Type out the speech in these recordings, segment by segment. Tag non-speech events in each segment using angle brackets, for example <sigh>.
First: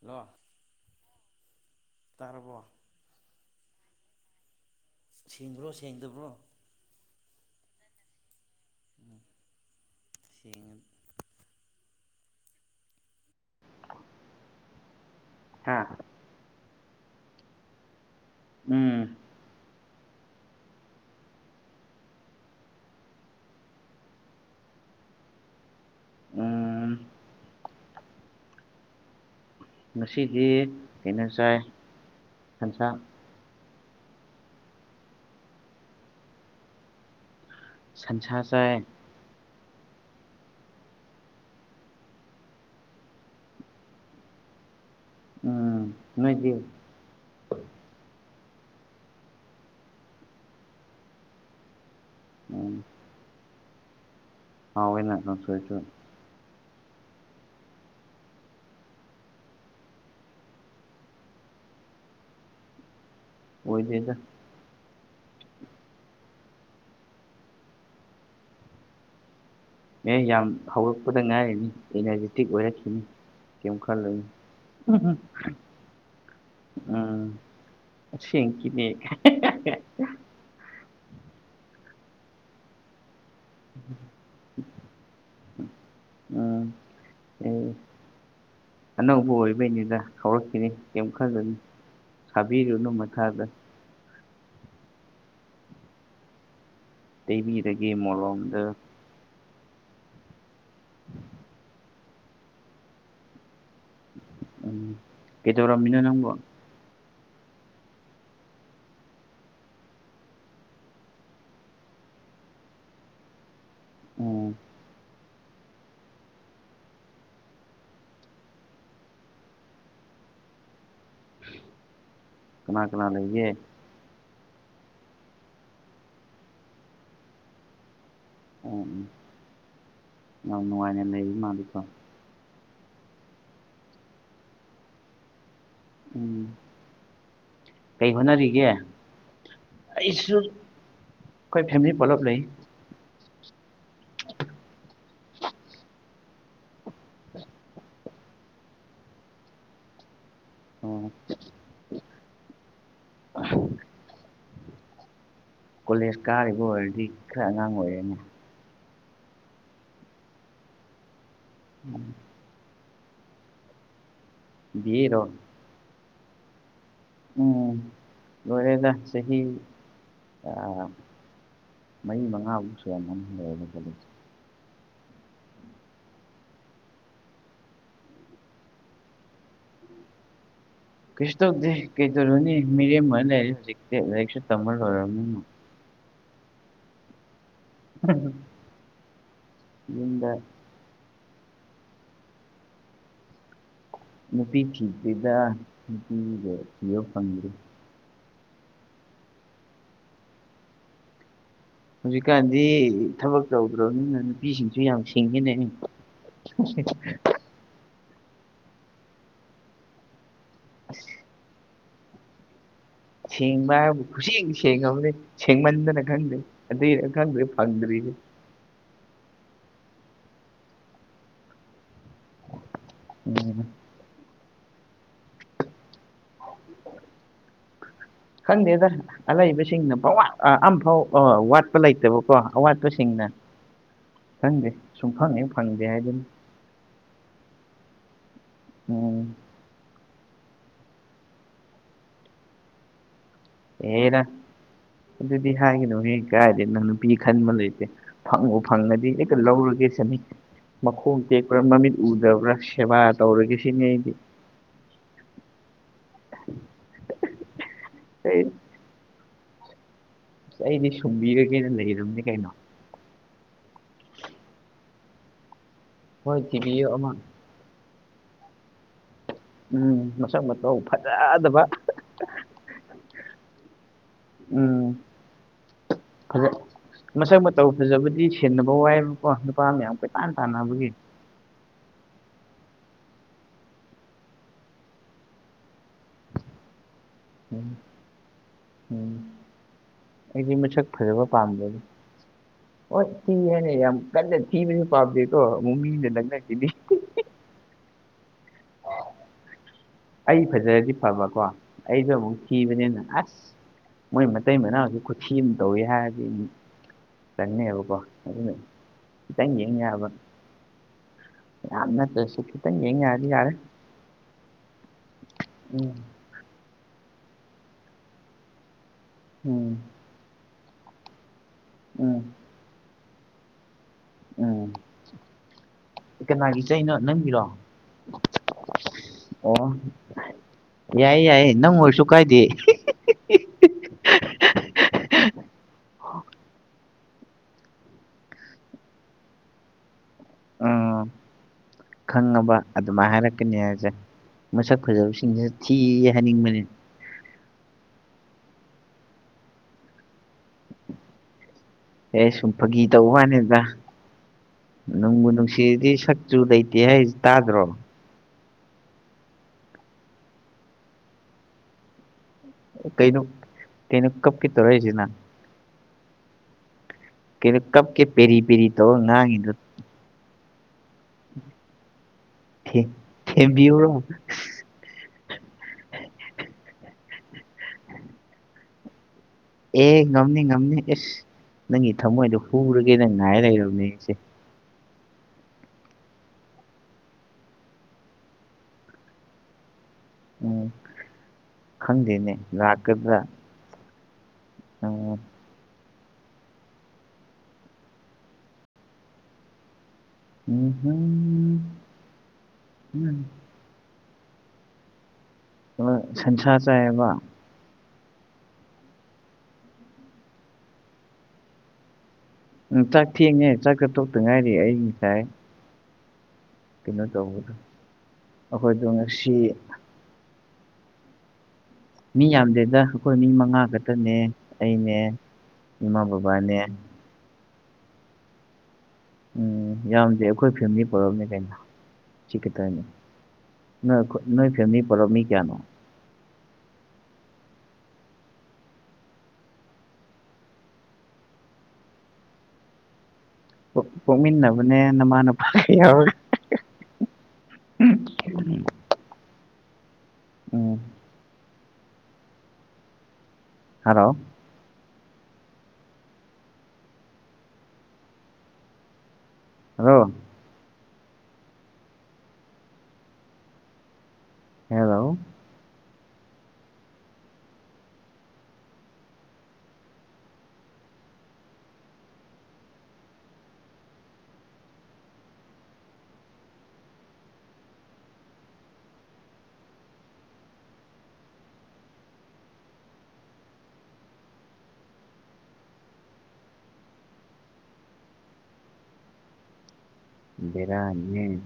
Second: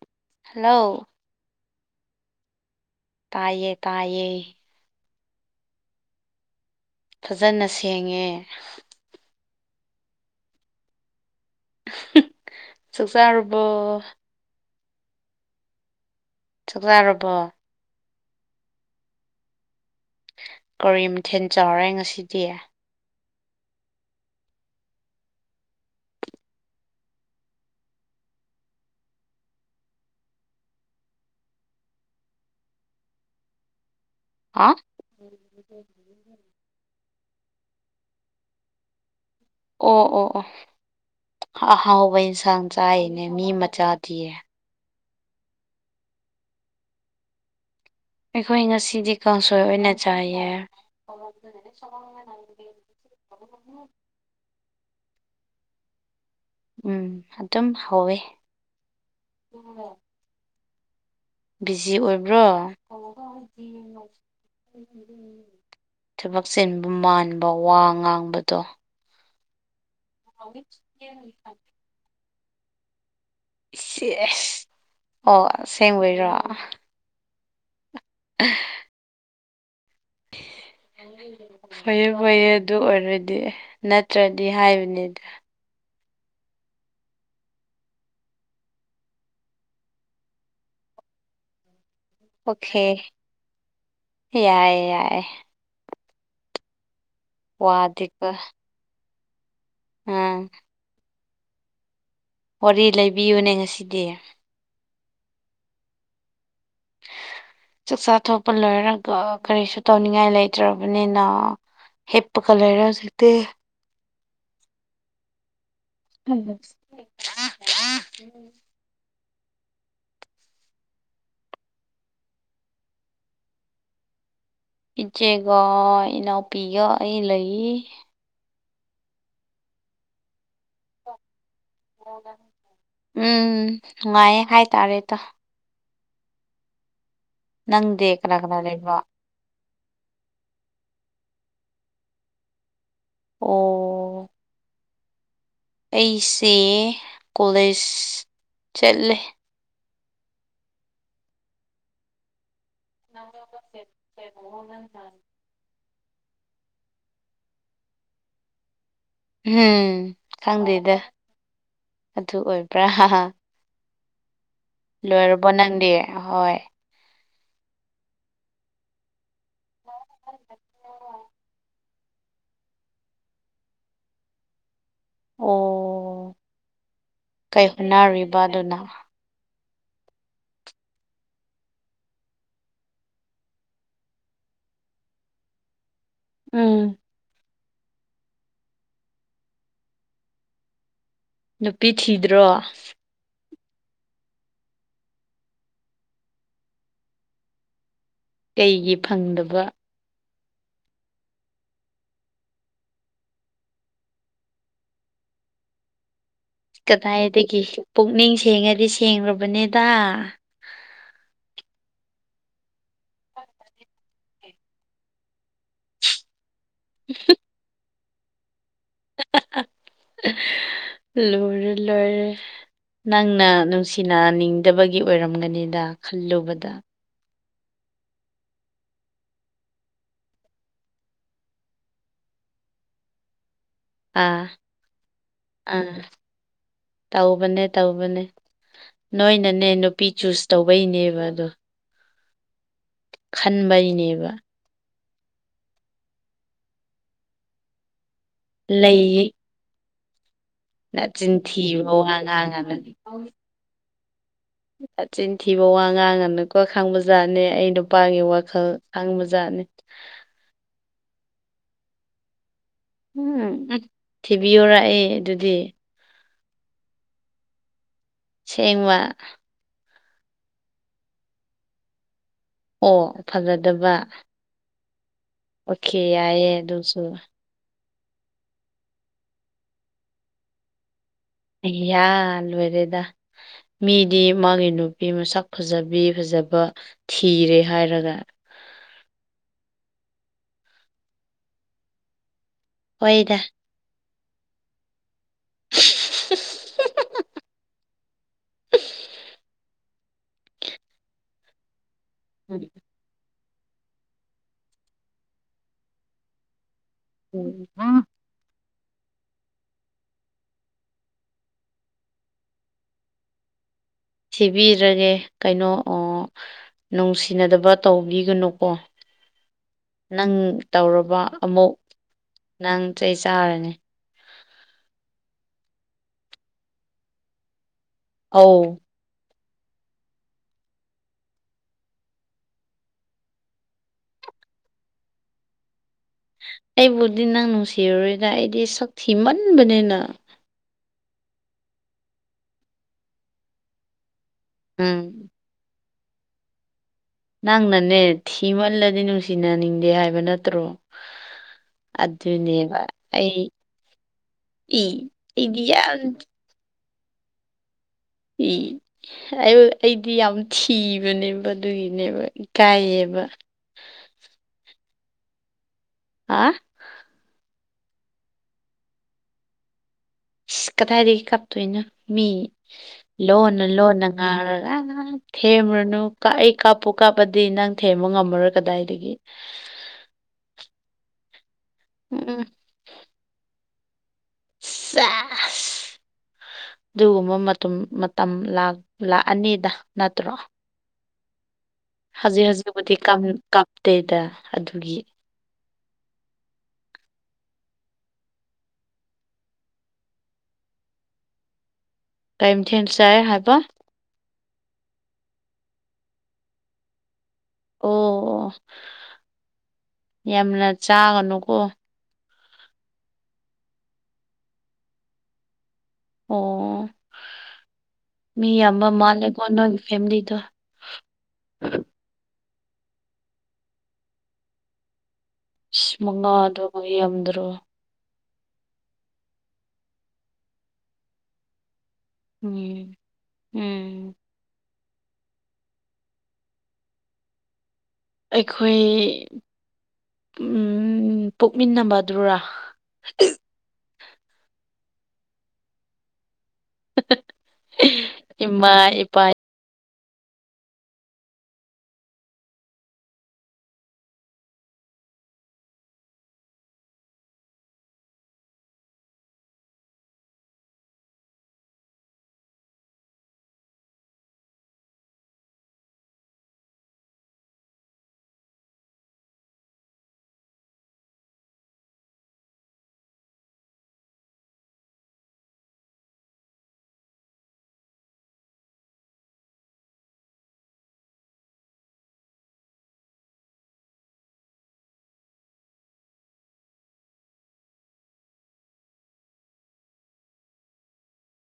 hello hello ꯇꯥꯔꯕꯣ ꯇꯥꯏꯌꯦ ꯇꯥꯏꯌꯦ ꯁꯦꯡꯕ꯭ꯔꯣ ꯁꯦꯡꯗꯕ꯭ꯔꯣ ꯐꯖꯅ ꯁꯦꯡꯉꯦ ꯎꯝ ꯆꯥꯛ ꯆꯥꯔꯕꯣ ꯍꯥꯥ ꯆꯥꯛ ꯆꯥꯔꯕꯣ ꯎꯝ ꯀꯔꯤ ꯃꯊꯦꯟ ꯆꯥꯔꯦ ꯉꯁꯤꯗꯤ ꯎꯝ ꯉꯁꯤꯗꯤ ꯀꯩꯅ ꯆꯥꯏ ꯁꯟꯁꯥ ꯍꯥ <unintelligible> ꯁꯟꯁꯥ ꯆꯥꯏꯌꯦ ꯑꯣ ꯑꯣ ꯑꯣ ꯑꯍꯥꯎꯕ ꯏꯟꯁꯥꯡ ꯆꯥꯏꯌꯦꯅꯦ ꯃꯤ ꯃꯆꯥꯗꯤ ꯎꯝ ꯅꯣꯏꯗꯤ ꯑꯩꯈꯣꯏ ꯉꯁꯤꯗꯤ ꯀꯥꯡꯁꯣꯏ ꯑꯣꯏꯅ ꯆꯥꯏꯌꯦ ꯍꯥꯎꯋꯦꯅꯥ ꯀꯥꯡꯁꯣꯏꯁꯨ ꯎꯝ ꯑꯗꯨꯝ ꯍꯧꯋꯦ <unintelligible> ꯕꯤꯖꯤ ꯑꯣꯏꯕ꯭ꯔꯣ ꯑꯣꯏꯗꯦꯗ ꯊꯕꯛ ꯆꯤꯟꯕ ꯃꯥꯟꯕ ꯋꯥ ꯉꯥꯡꯕꯗꯣ ꯑꯦ ꯌꯥꯝ ꯍꯧꯔꯛꯄꯗ ꯉꯥꯏꯔꯤꯅꯤ ꯏꯅꯔꯖꯤꯇꯤꯛ ꯑꯣꯏꯔꯛꯈꯤꯅꯤ ꯀꯩꯝ ꯈꯜꯂꯨꯅꯨ ꯁꯦꯁ ꯑꯣ ꯑꯁꯦꯡꯕꯩꯔꯣ ꯎꯝ ꯑꯁꯦꯡꯀꯤꯅꯦ ꯐꯩꯌꯦ ꯐꯩꯌꯦ ꯑꯗꯨ ꯑꯣꯏꯔꯗꯤ ꯅꯠꯇ꯭ꯔꯗꯤ ꯍꯥꯏꯕꯅꯤꯗ ꯎꯝ ꯑꯦ ꯑꯅꯧꯕ ꯑꯣꯏꯕꯩꯅꯤꯗ ꯍꯧꯔꯛꯈꯤꯅꯤ ꯀꯩꯝ ꯈꯜꯂꯨꯅꯨ ꯑꯣꯈꯦ ꯁꯥꯕꯤꯔꯨꯅꯨ ꯃꯊꯥꯗ ꯌꯥꯏ ꯌꯥꯏꯌꯦ ꯇꯩꯕꯤꯔꯒꯦ ꯃꯣꯂꯣꯝꯗ ꯑ ꯋꯥꯔꯤ ꯂꯩꯕꯤꯌꯨꯅꯦ ꯉꯁꯤꯗꯤ ꯎꯝ ꯂꯩꯗꯧꯔꯝꯃꯤꯅꯣ ꯅꯪꯕꯣ ꯆꯥꯛꯆꯥꯥ ꯊꯣꯛꯄ ꯂꯣꯏꯔꯒ ꯀꯔꯤꯁꯨ ꯇꯧꯅꯤꯡꯉꯥꯏ ꯂꯩꯇ꯭ꯔꯕꯅꯤꯅ ꯍꯤꯞꯄꯀ ꯂꯩꯔꯦ ꯍꯧꯖꯤꯛꯇꯤ ꯎꯝ <unintelligible> ꯀꯅꯥ ꯀꯅꯥ ꯂꯩꯒꯦ ꯏꯆꯦꯒ ꯏꯅꯥꯎꯄꯤꯒ ꯑꯩ ꯂꯩ ꯑꯣ ꯎꯝ ꯌꯥꯝ ꯅꯨꯡꯉꯥꯏꯅ ꯂꯩꯔꯤ ꯃꯥꯜꯂꯤꯀꯣ ꯎꯝ ꯅꯨꯡꯉꯥꯏꯌꯦ ꯍꯥꯏꯇꯥꯔꯦꯗ ꯎꯝ ꯅꯪꯗꯤ ꯀꯩ ꯀꯅꯥ ꯀꯅꯥ ꯍꯣꯠꯅꯔꯤꯒꯦ ꯂꯩꯕ꯭ꯔꯣ ꯑꯩꯁꯨ ꯑꯩꯈꯣꯏ ꯐꯦꯝꯂꯤ ꯄꯨꯂꯞ ꯂꯩ ꯑꯣ <inaudible> ꯑꯩꯁꯦ ꯀꯣꯂꯦꯖ ꯆꯠꯂꯦ ꯑꯣ <unintelligible> ꯀꯣꯂꯦꯖ ꯀꯥꯔꯤꯕ ꯑꯣꯏꯔꯗꯤ ꯈꯔ ꯑꯉꯥꯡ ꯑꯣꯏꯔꯦꯅꯦ ꯎꯝ ꯈꯪꯗꯦꯗ ꯑꯗꯨ ꯑꯣꯏꯕ꯭ꯔꯥ ꯕꯤ ꯑꯦꯔꯣ ꯂꯣꯏꯔꯕꯣ ꯅꯪꯗꯤ ꯑꯍꯣꯏ ꯎꯝ ꯂꯣꯔꯦꯗ ꯆꯍꯤ <unintelligible> ꯃꯔꯤ ꯃꯉꯥꯃꯨꯛ ꯁꯨꯔꯝꯃꯅꯤ <unintelligible> ꯑꯣ ꯀꯩ ꯍꯣꯠꯅꯔꯤꯕ ꯑꯗꯨꯅ <inaudible> ꯀꯩꯁꯨ ꯇꯧꯗꯦ ꯀꯩꯗꯧꯔꯨꯅꯤ ꯃꯤꯔꯦꯝ ꯑꯣꯏ ꯂꯩꯔꯦ ꯍꯧꯖꯤꯛꯇꯤ ꯂꯥꯏꯔꯤꯛꯁꯨ ꯇꯝꯃ ꯂꯣꯏꯔꯃꯤꯅ ꯎꯝ <unintelligible> ꯌꯨꯝꯗ ꯅꯨꯄꯤ ꯊꯤꯗ꯭ꯔꯣ ꯅꯨꯄꯤ ꯊꯤꯗ꯭ꯔꯤꯗ ꯅꯨꯄꯤꯒ ꯊꯤꯕ ꯐꯪꯗ꯭ꯔꯤ ꯀꯩꯒꯤ ꯐꯪꯗꯕ ꯍꯧꯖꯤꯛꯀꯥꯟꯗꯤ ꯊꯕꯛ ꯇꯧꯗ꯭ꯔꯕꯅꯤꯅ ꯅꯨꯄꯤꯁꯤꯡꯁꯨ ꯌꯥꯝ ꯁꯤꯡꯉꯦꯅꯦ ꯀꯗꯥꯏꯗꯒꯤ ꯄꯨꯛꯅꯤꯡ ꯁꯦꯡꯉꯗꯤ ꯁꯦꯡꯂꯕꯅꯦꯗ ꯑꯁ ꯁꯦꯡꯕ ꯍꯥꯏꯕꯨ ꯈꯨꯁꯦꯡ ꯁꯦꯡꯉꯕꯅꯦ ꯁꯦꯡꯃꯟꯗꯅ ꯈꯪꯗꯦ ꯑꯗꯨꯏꯔ ꯈꯪꯗ꯭ꯔꯦ ꯐꯪꯗ꯭ꯔꯤꯖꯦ ꯂꯨꯔꯦ ꯂꯣꯏꯔꯦ ꯅꯪꯅ ꯎꯝ ꯅꯨꯡꯁꯤ ꯇꯤꯟꯅ ꯅꯤꯡꯗꯕꯒꯤ ꯑꯣꯏꯔꯝꯒꯅꯤꯗ ꯈꯜꯂꯨꯕꯗ ꯈꯪꯗꯦꯗ ꯑꯂꯩꯩꯕꯁꯤꯡꯅ ꯄꯪꯋꯥꯠ ꯑ ꯑꯝꯐꯥꯎ ꯑ ꯋꯥꯠꯄ ꯂꯩꯇꯕꯀꯣ ꯑꯋꯥꯠꯄꯁꯤꯡꯅ ꯑꯥ ꯈꯪꯗꯦ ꯁꯨꯝ ꯐꯪ ꯍꯦꯛ ꯐꯪꯗꯦ ꯑꯥ ꯍꯥꯏꯗꯨꯅꯤ ꯇꯧꯕꯅꯦ ꯇꯧꯕꯅꯦ ꯎꯝ ꯅꯣꯏꯅꯅꯦ ꯅꯨꯄꯤ ꯆꯨꯁ ꯇꯧꯕꯩꯅꯦꯕ ꯑꯗꯣ ꯍꯦꯔ ꯈꯟꯕꯩꯅꯦꯕ ꯑꯗꯨꯗꯤ ꯍꯥꯏꯒꯅꯨ ꯍꯦ ꯀꯥꯏꯗꯩꯅꯣ ꯅꯨꯄꯤ ꯈꯟꯕ ꯂꯩꯇꯦ ꯐꯪꯕꯨ ꯐꯪꯉꯗꯤ ꯂꯩꯌꯦ ꯍꯦꯛꯇ ꯂꯧꯔꯒꯦ ꯁꯤꯅꯤ ꯃꯈꯣꯡ ꯅꯆꯤꯟ ꯇꯦꯛꯄ꯭ꯔꯥ ꯊꯤꯕ ꯃꯃꯤꯠ ꯋꯥ ꯎꯗꯕ꯭ꯔꯥ ꯉꯥꯡꯉꯅꯨ ꯁꯦꯕꯥ ꯇꯧꯔꯒꯦ ꯁꯤꯅꯤ ꯑꯩꯗꯤ ꯅꯆꯤꯟ ꯊꯤꯕ ꯋꯥ ꯉꯥꯡꯉꯅꯨꯀꯣ ꯈꯥꯡꯕ ꯖꯥꯠꯅꯦ ꯑꯩ ꯅꯨꯄꯥꯒꯤ ꯑꯩ ꯋꯥꯈꯜ ꯈꯪꯕꯖꯥꯠꯅꯤ ꯑꯩꯗꯤ ꯁꯨꯝꯕꯤꯔꯒꯦꯅ ꯂꯩꯔꯕꯅꯦ ꯀꯩꯅꯣ ꯎꯝ ꯎ ꯊꯤꯕꯤꯌꯣꯔ ꯑꯩ ꯑꯗꯨꯗꯤ ꯍꯣꯏ ꯊꯤꯕꯤꯌꯣ ꯑꯃ ꯁꯤꯡꯕ ꯎꯝ ꯃꯁꯛ ꯃꯇꯧ ꯐꯖꯥ ꯗꯕ ꯑꯣ ꯐꯖꯗꯕ ꯎꯝ ꯑꯣꯀꯦ ꯌꯥꯏꯌꯦ ꯐꯖꯩ ꯑꯗꯨꯁꯨ ꯃꯁꯛ ꯃ ꯇꯧ ꯐꯖꯕꯗꯤ ꯁꯦꯟꯅꯕ ꯋꯥꯏꯕꯀꯣ ꯅꯨꯄꯥ ꯃꯌꯥꯝ ꯀꯣꯏꯇꯥꯟ ꯇꯥꯟꯅꯕꯒꯤ ꯑꯌꯥ ꯂꯣꯢꯔꯦꯗ ꯃꯤꯗꯤ ꯃꯥꯒꯤ ꯅꯨꯄꯤ ꯃꯁꯛ ꯐꯖꯕꯤ ꯐꯖꯕ ꯊꯤꯔꯦ ꯎꯝ ꯍꯥꯏꯔꯒ ꯎꯝ ꯑꯩꯗꯤ ꯃꯁꯛ ꯐꯖꯕ ꯄꯥꯝꯗꯦ ꯍꯣꯢ ꯍꯣꯏꯗ ꯊꯤꯌꯦ ꯍꯥꯏꯅ ꯌꯥꯝ ꯀꯟꯅ ꯊꯤꯕꯁꯨ ꯄꯥꯝꯗꯦꯀꯣ ꯑꯃꯨꯛ ꯃꯃꯤꯅ ꯂꯛꯅꯈꯤꯅꯤ ꯑꯩ ꯐꯖꯔꯗꯤ ꯐꯕꯀꯣ ꯑꯩꯗꯣ ꯑꯃꯨꯛ ꯎꯝ ꯊꯤꯕꯅꯤꯅ ꯑꯁ ꯃꯣꯏ ꯃꯇꯩ ꯃꯅꯥꯎꯁꯦ ꯈꯨꯠꯊꯤ ꯑꯃ ꯇꯧꯋꯦ ꯍꯥꯏꯔꯗꯤ ꯎ ꯇꯟꯅꯦꯕꯀꯣ ꯎꯝ ꯑꯗꯨꯅ ꯈꯤꯇꯪ ꯌꯦꯡ ꯌꯥꯕ ꯌꯥꯝ ꯅꯥꯠꯇꯔ꯭ꯁꯨ ꯈꯤꯇꯪ ꯌꯦꯡ ꯌꯥꯔꯗꯤ ꯌꯥꯔꯦ ꯊꯕꯤꯔꯅꯤ ꯀꯩꯅꯣ ꯎꯝ ꯅꯨꯡꯁꯤꯅꯗꯕ ꯇꯧꯕꯤꯒꯅꯨꯀꯣ ꯎꯝ ꯅꯪ ꯇꯧꯔꯕ ꯑꯃꯨꯛ ꯎꯝ ꯅꯪ ꯆꯩ ꯆꯥꯔꯅꯤ ꯎꯝ ꯀꯅꯥꯒꯤ ꯆꯩꯅꯣ ꯅꯪꯒꯤꯔꯣ ꯑꯧ ꯑꯣ ꯌꯥꯏꯌꯦ ꯌꯥꯏꯌꯦ ꯅꯪ ꯑꯣꯏꯔꯁꯨ ꯀꯥꯏꯗꯦ ꯑꯩꯕꯨꯗꯤ ꯅꯪ ꯅꯨꯡꯁꯤꯔꯨꯔꯣꯏꯗ ꯑꯩꯗꯤ ꯁꯛ ꯊꯤ ꯃꯟꯕꯅꯤꯅ ꯎꯝ ꯈꯪꯉꯕ ꯑꯗꯨꯃꯥꯏꯅ ꯍꯥꯏꯔꯛꯀꯅꯤ ꯍꯥꯏꯕꯁꯦ ꯃꯁꯛ ꯎꯝ ꯐꯖꯕꯁꯤꯡꯁꯤꯅ ꯊꯤꯌꯦ ꯍꯥꯏꯅꯤꯡꯕꯅꯤ ꯅꯪꯅꯅꯦ ꯊꯤꯃꯜꯂꯗꯤ ꯅꯨꯡꯁꯤꯅꯅꯤꯡꯗꯦ ꯍꯥꯏꯕ ꯅꯠꯇ꯭ꯔꯣ ꯑꯦ ꯁꯨꯝ ꯑꯗꯨꯅꯦꯕ ꯐꯥꯒꯤ ꯇꯧꯕ ꯑꯩ ꯋꯥꯅꯦꯗ ꯏ ꯅꯨꯡꯕꯨ ꯑꯩꯗꯤ ꯅꯨꯡꯁꯤꯔꯗꯤ ꯌꯥꯝ ꯁꯛꯆꯨ ꯂꯩꯇꯦ ꯍꯥꯏꯔꯤꯁꯦ ꯇꯥꯗ꯭ꯔꯣ ꯏ ꯑꯣ ꯑꯩꯗꯤ ꯌꯥꯝ ꯊꯤꯕꯅꯦꯕ ꯑꯗꯨꯒꯤꯅꯦꯕ ꯀꯩꯅꯣ ꯏꯀꯥꯏꯌꯦꯕ ꯀꯩꯅꯣ ꯀꯞꯀꯦ ꯇꯧꯔꯛꯏꯁꯤꯅꯥ ꯍꯥ ꯀꯩꯅꯣ ꯀꯞꯀꯦ ꯄꯦꯔꯤ ꯄꯦꯔꯤ ꯇꯧꯔ ꯉꯥꯡꯉꯤꯗꯨ ꯑꯁ ꯀꯗꯥꯏꯗꯒꯤ ꯀꯞꯇꯣꯏꯅꯣ ꯃꯤ ꯊꯦ ꯂꯣꯟꯅ ꯊꯦꯝꯕꯤꯌꯨꯔꯣ ꯂꯣꯟꯅ ꯉꯥꯔꯒ ꯉ ꯊꯦꯝꯕ꯭ꯔꯨꯅꯨ ꯀꯥꯞꯑ ꯀꯥꯞꯄꯨ ꯀꯥꯞꯄꯗꯤ ꯅꯪ ꯊꯦꯝꯕ ꯉꯝꯃꯔꯣꯏ ꯀꯗꯥꯏꯗꯒꯤ ꯑꯦ ꯉꯝꯅꯤ ꯉꯝꯅꯤ ꯑꯦꯁ ꯅꯪꯒꯤ ꯊꯃꯣꯏꯗꯣ ꯎꯝ ꯍꯨꯔꯒꯦ ꯅ ꯉꯥꯏ ꯂꯩꯔꯕꯅꯦ ꯑꯩꯁꯦ ꯁꯦꯠꯏ ꯑꯗꯨꯒꯨꯝꯕ ꯃꯇꯝ ꯂꯥꯛꯑꯅꯤꯗ ꯅꯠꯇ꯭ꯔꯣ ꯎꯝ ꯈꯪꯗꯦꯅꯦ ꯍꯧꯖꯤꯛ ꯍꯧꯖꯤꯛꯄꯨꯗꯤ ꯂꯥꯛꯀꯗ꯭ꯔꯥ ꯀꯝ ꯀꯞꯇꯦꯗ ꯑꯗꯨꯒꯤ ꯎꯝ ꯎꯍꯨꯝ ꯀꯔꯤ ꯃꯊꯦꯜ ꯆꯥꯏ ꯍꯥꯏꯕ ꯁꯟꯁꯥ ꯆꯥꯏ ꯍꯥꯏꯕꯥ ꯑꯣ ꯑꯣ ꯌꯥꯝꯅ ꯆꯥꯒꯅꯨꯀꯣ ꯎꯝ ꯆꯥꯛ ꯊꯦꯡꯉꯦ ꯆꯥꯛꯀ ꯇꯣꯛꯇ ꯉꯥꯏꯔꯤ ꯑꯩ ꯉꯁꯥꯏ ꯑꯣ ꯀꯩꯅꯣ ꯇꯧꯕꯗꯣ ꯃꯤ ꯌꯥꯝꯕ ꯑꯩꯈꯣꯏꯗꯣ ꯉꯁꯤ ꯃꯥꯜꯂꯦꯀꯣ ꯅꯣꯏ ꯐꯦꯃꯥꯂꯤ ꯗꯣ ꯃꯤ ꯌꯥꯝꯗꯦꯗ ꯑꯩꯈꯣꯏ ꯃꯤ ꯃꯉꯥ ꯈꯛꯇꯅꯦ ꯑꯩꯅꯦ ꯏꯁ ꯏꯃꯥ ꯃꯉꯥ ꯕꯕꯥꯅꯦ ꯑꯗꯨ ꯃꯤ ꯌꯥꯝꯗ꯭ꯔꯣ ꯎꯝ ꯌꯥꯝꯗꯦ ꯑꯩꯈꯣꯏ ꯐꯦꯃꯤꯂꯤ ꯄꯨꯂꯞꯅꯦ ꯀꯩꯅꯣ ꯁꯤ ꯈꯛꯇꯅꯦ ꯎꯝ ꯎꯝ ꯅꯣꯏꯈꯣꯏ ꯅꯣꯏ ꯐꯦꯃꯤꯂꯤ ꯄꯨꯂꯞ ꯃꯤ ꯀꯌꯥꯅꯣ ꯑꯩꯈꯣꯏ ꯎꯝ ꯄꯣꯛꯃꯤꯟꯅꯕꯗꯨꯔꯥ ꯄꯣꯛꯃꯤꯟꯅꯕꯅꯦ ꯅꯃꯥ ꯅꯄꯥ ꯌꯥꯎꯔꯒꯥ ꯏꯃꯥ ꯏꯄꯥ ꯎꯝ ꯍꯜꯂꯣ ꯍꯜꯂꯣ ꯍꯦꯜꯂꯣ ꯕꯦꯔꯅꯤꯅꯦ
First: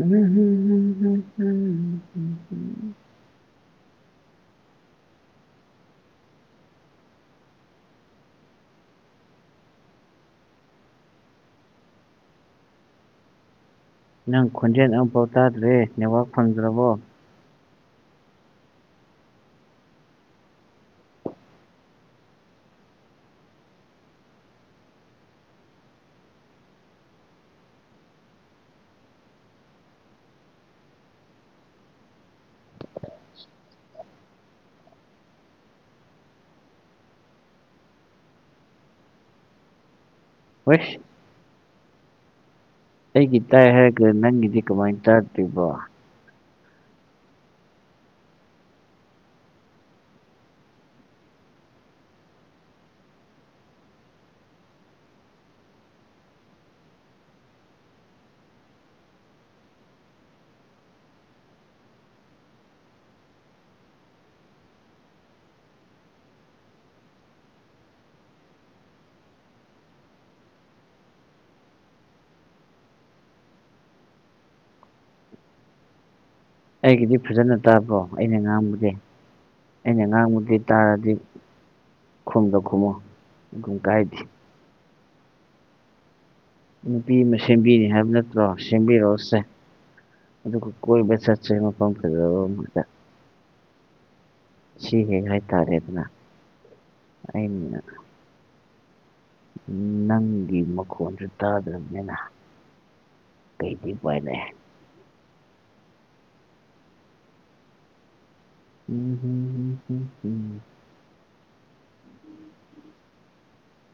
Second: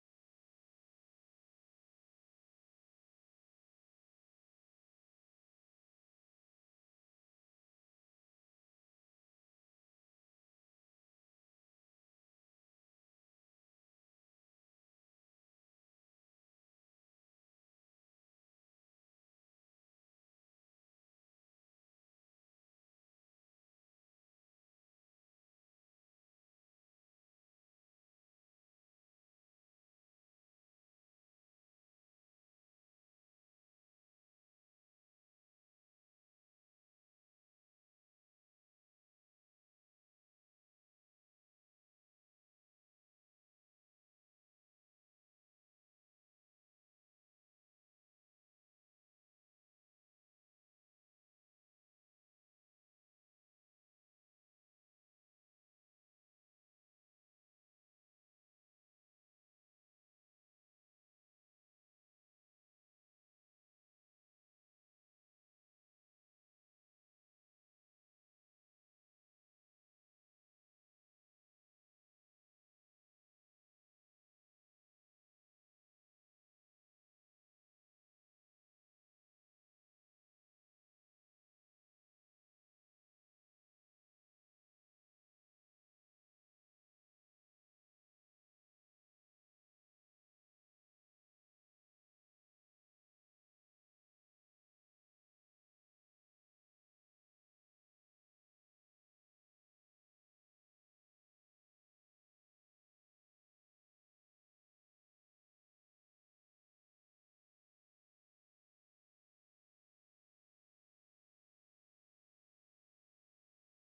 ꯎꯝ ꯅꯪ ꯈꯣꯟꯖꯦꯜ ꯑꯃꯐꯥꯎ ꯇꯥꯗ꯭ꯔꯦ ꯅꯦꯠꯋꯥꯛ ꯐꯪꯗ꯭ꯔꯕꯣ <inaudible> ꯍꯁ ꯑꯩꯒꯤ ꯇꯥꯏ ꯍꯥꯏꯔꯒ ꯅꯪꯒꯤꯗꯤ ꯀꯃꯥꯏꯅ ꯇꯥꯗꯔꯤꯕꯣ ꯑꯩꯒꯤꯗꯤ ꯐꯖꯅ ꯇꯥꯕ꯭ꯔꯣ ꯑꯩꯅ ꯉꯥꯡꯕꯗꯤ ꯑꯩꯅ ꯉꯥꯡꯕꯗꯤ ꯇꯥꯔꯗꯤ ꯈꯨꯝꯗ ꯈꯨꯝꯃꯣ ꯑꯗꯨꯨꯝ ꯀꯥꯏꯗꯦ ꯅꯨꯄꯤ ꯑꯃ ꯁꯦꯝꯕꯤꯅꯤ ꯍꯥꯏꯕ ꯅꯠꯇ꯭ꯔꯣ ꯁꯦꯝꯕꯤꯔꯛꯑꯣꯁꯦ ꯑꯗꯨꯒ ꯀꯣꯏꯕ ꯆꯠ ꯆꯩ ꯃꯐꯝ ꯐꯖꯕ ꯑꯃꯗ ꯁꯤꯍꯦ ꯍꯥꯏꯇꯥꯔꯦ ꯑꯗꯨꯅ ꯑꯩꯅ ꯅꯪꯒꯤ ꯃꯈꯣꯟꯁꯨ ꯇꯥꯗ꯭ꯔꯕꯅꯤꯅ ꯀꯩꯗꯤ ꯎꯄꯥꯏꯂꯩ ꯎꯨꯝ ꯍꯨꯝ ꯍ ꯍꯨꯝ ꯍꯨꯝ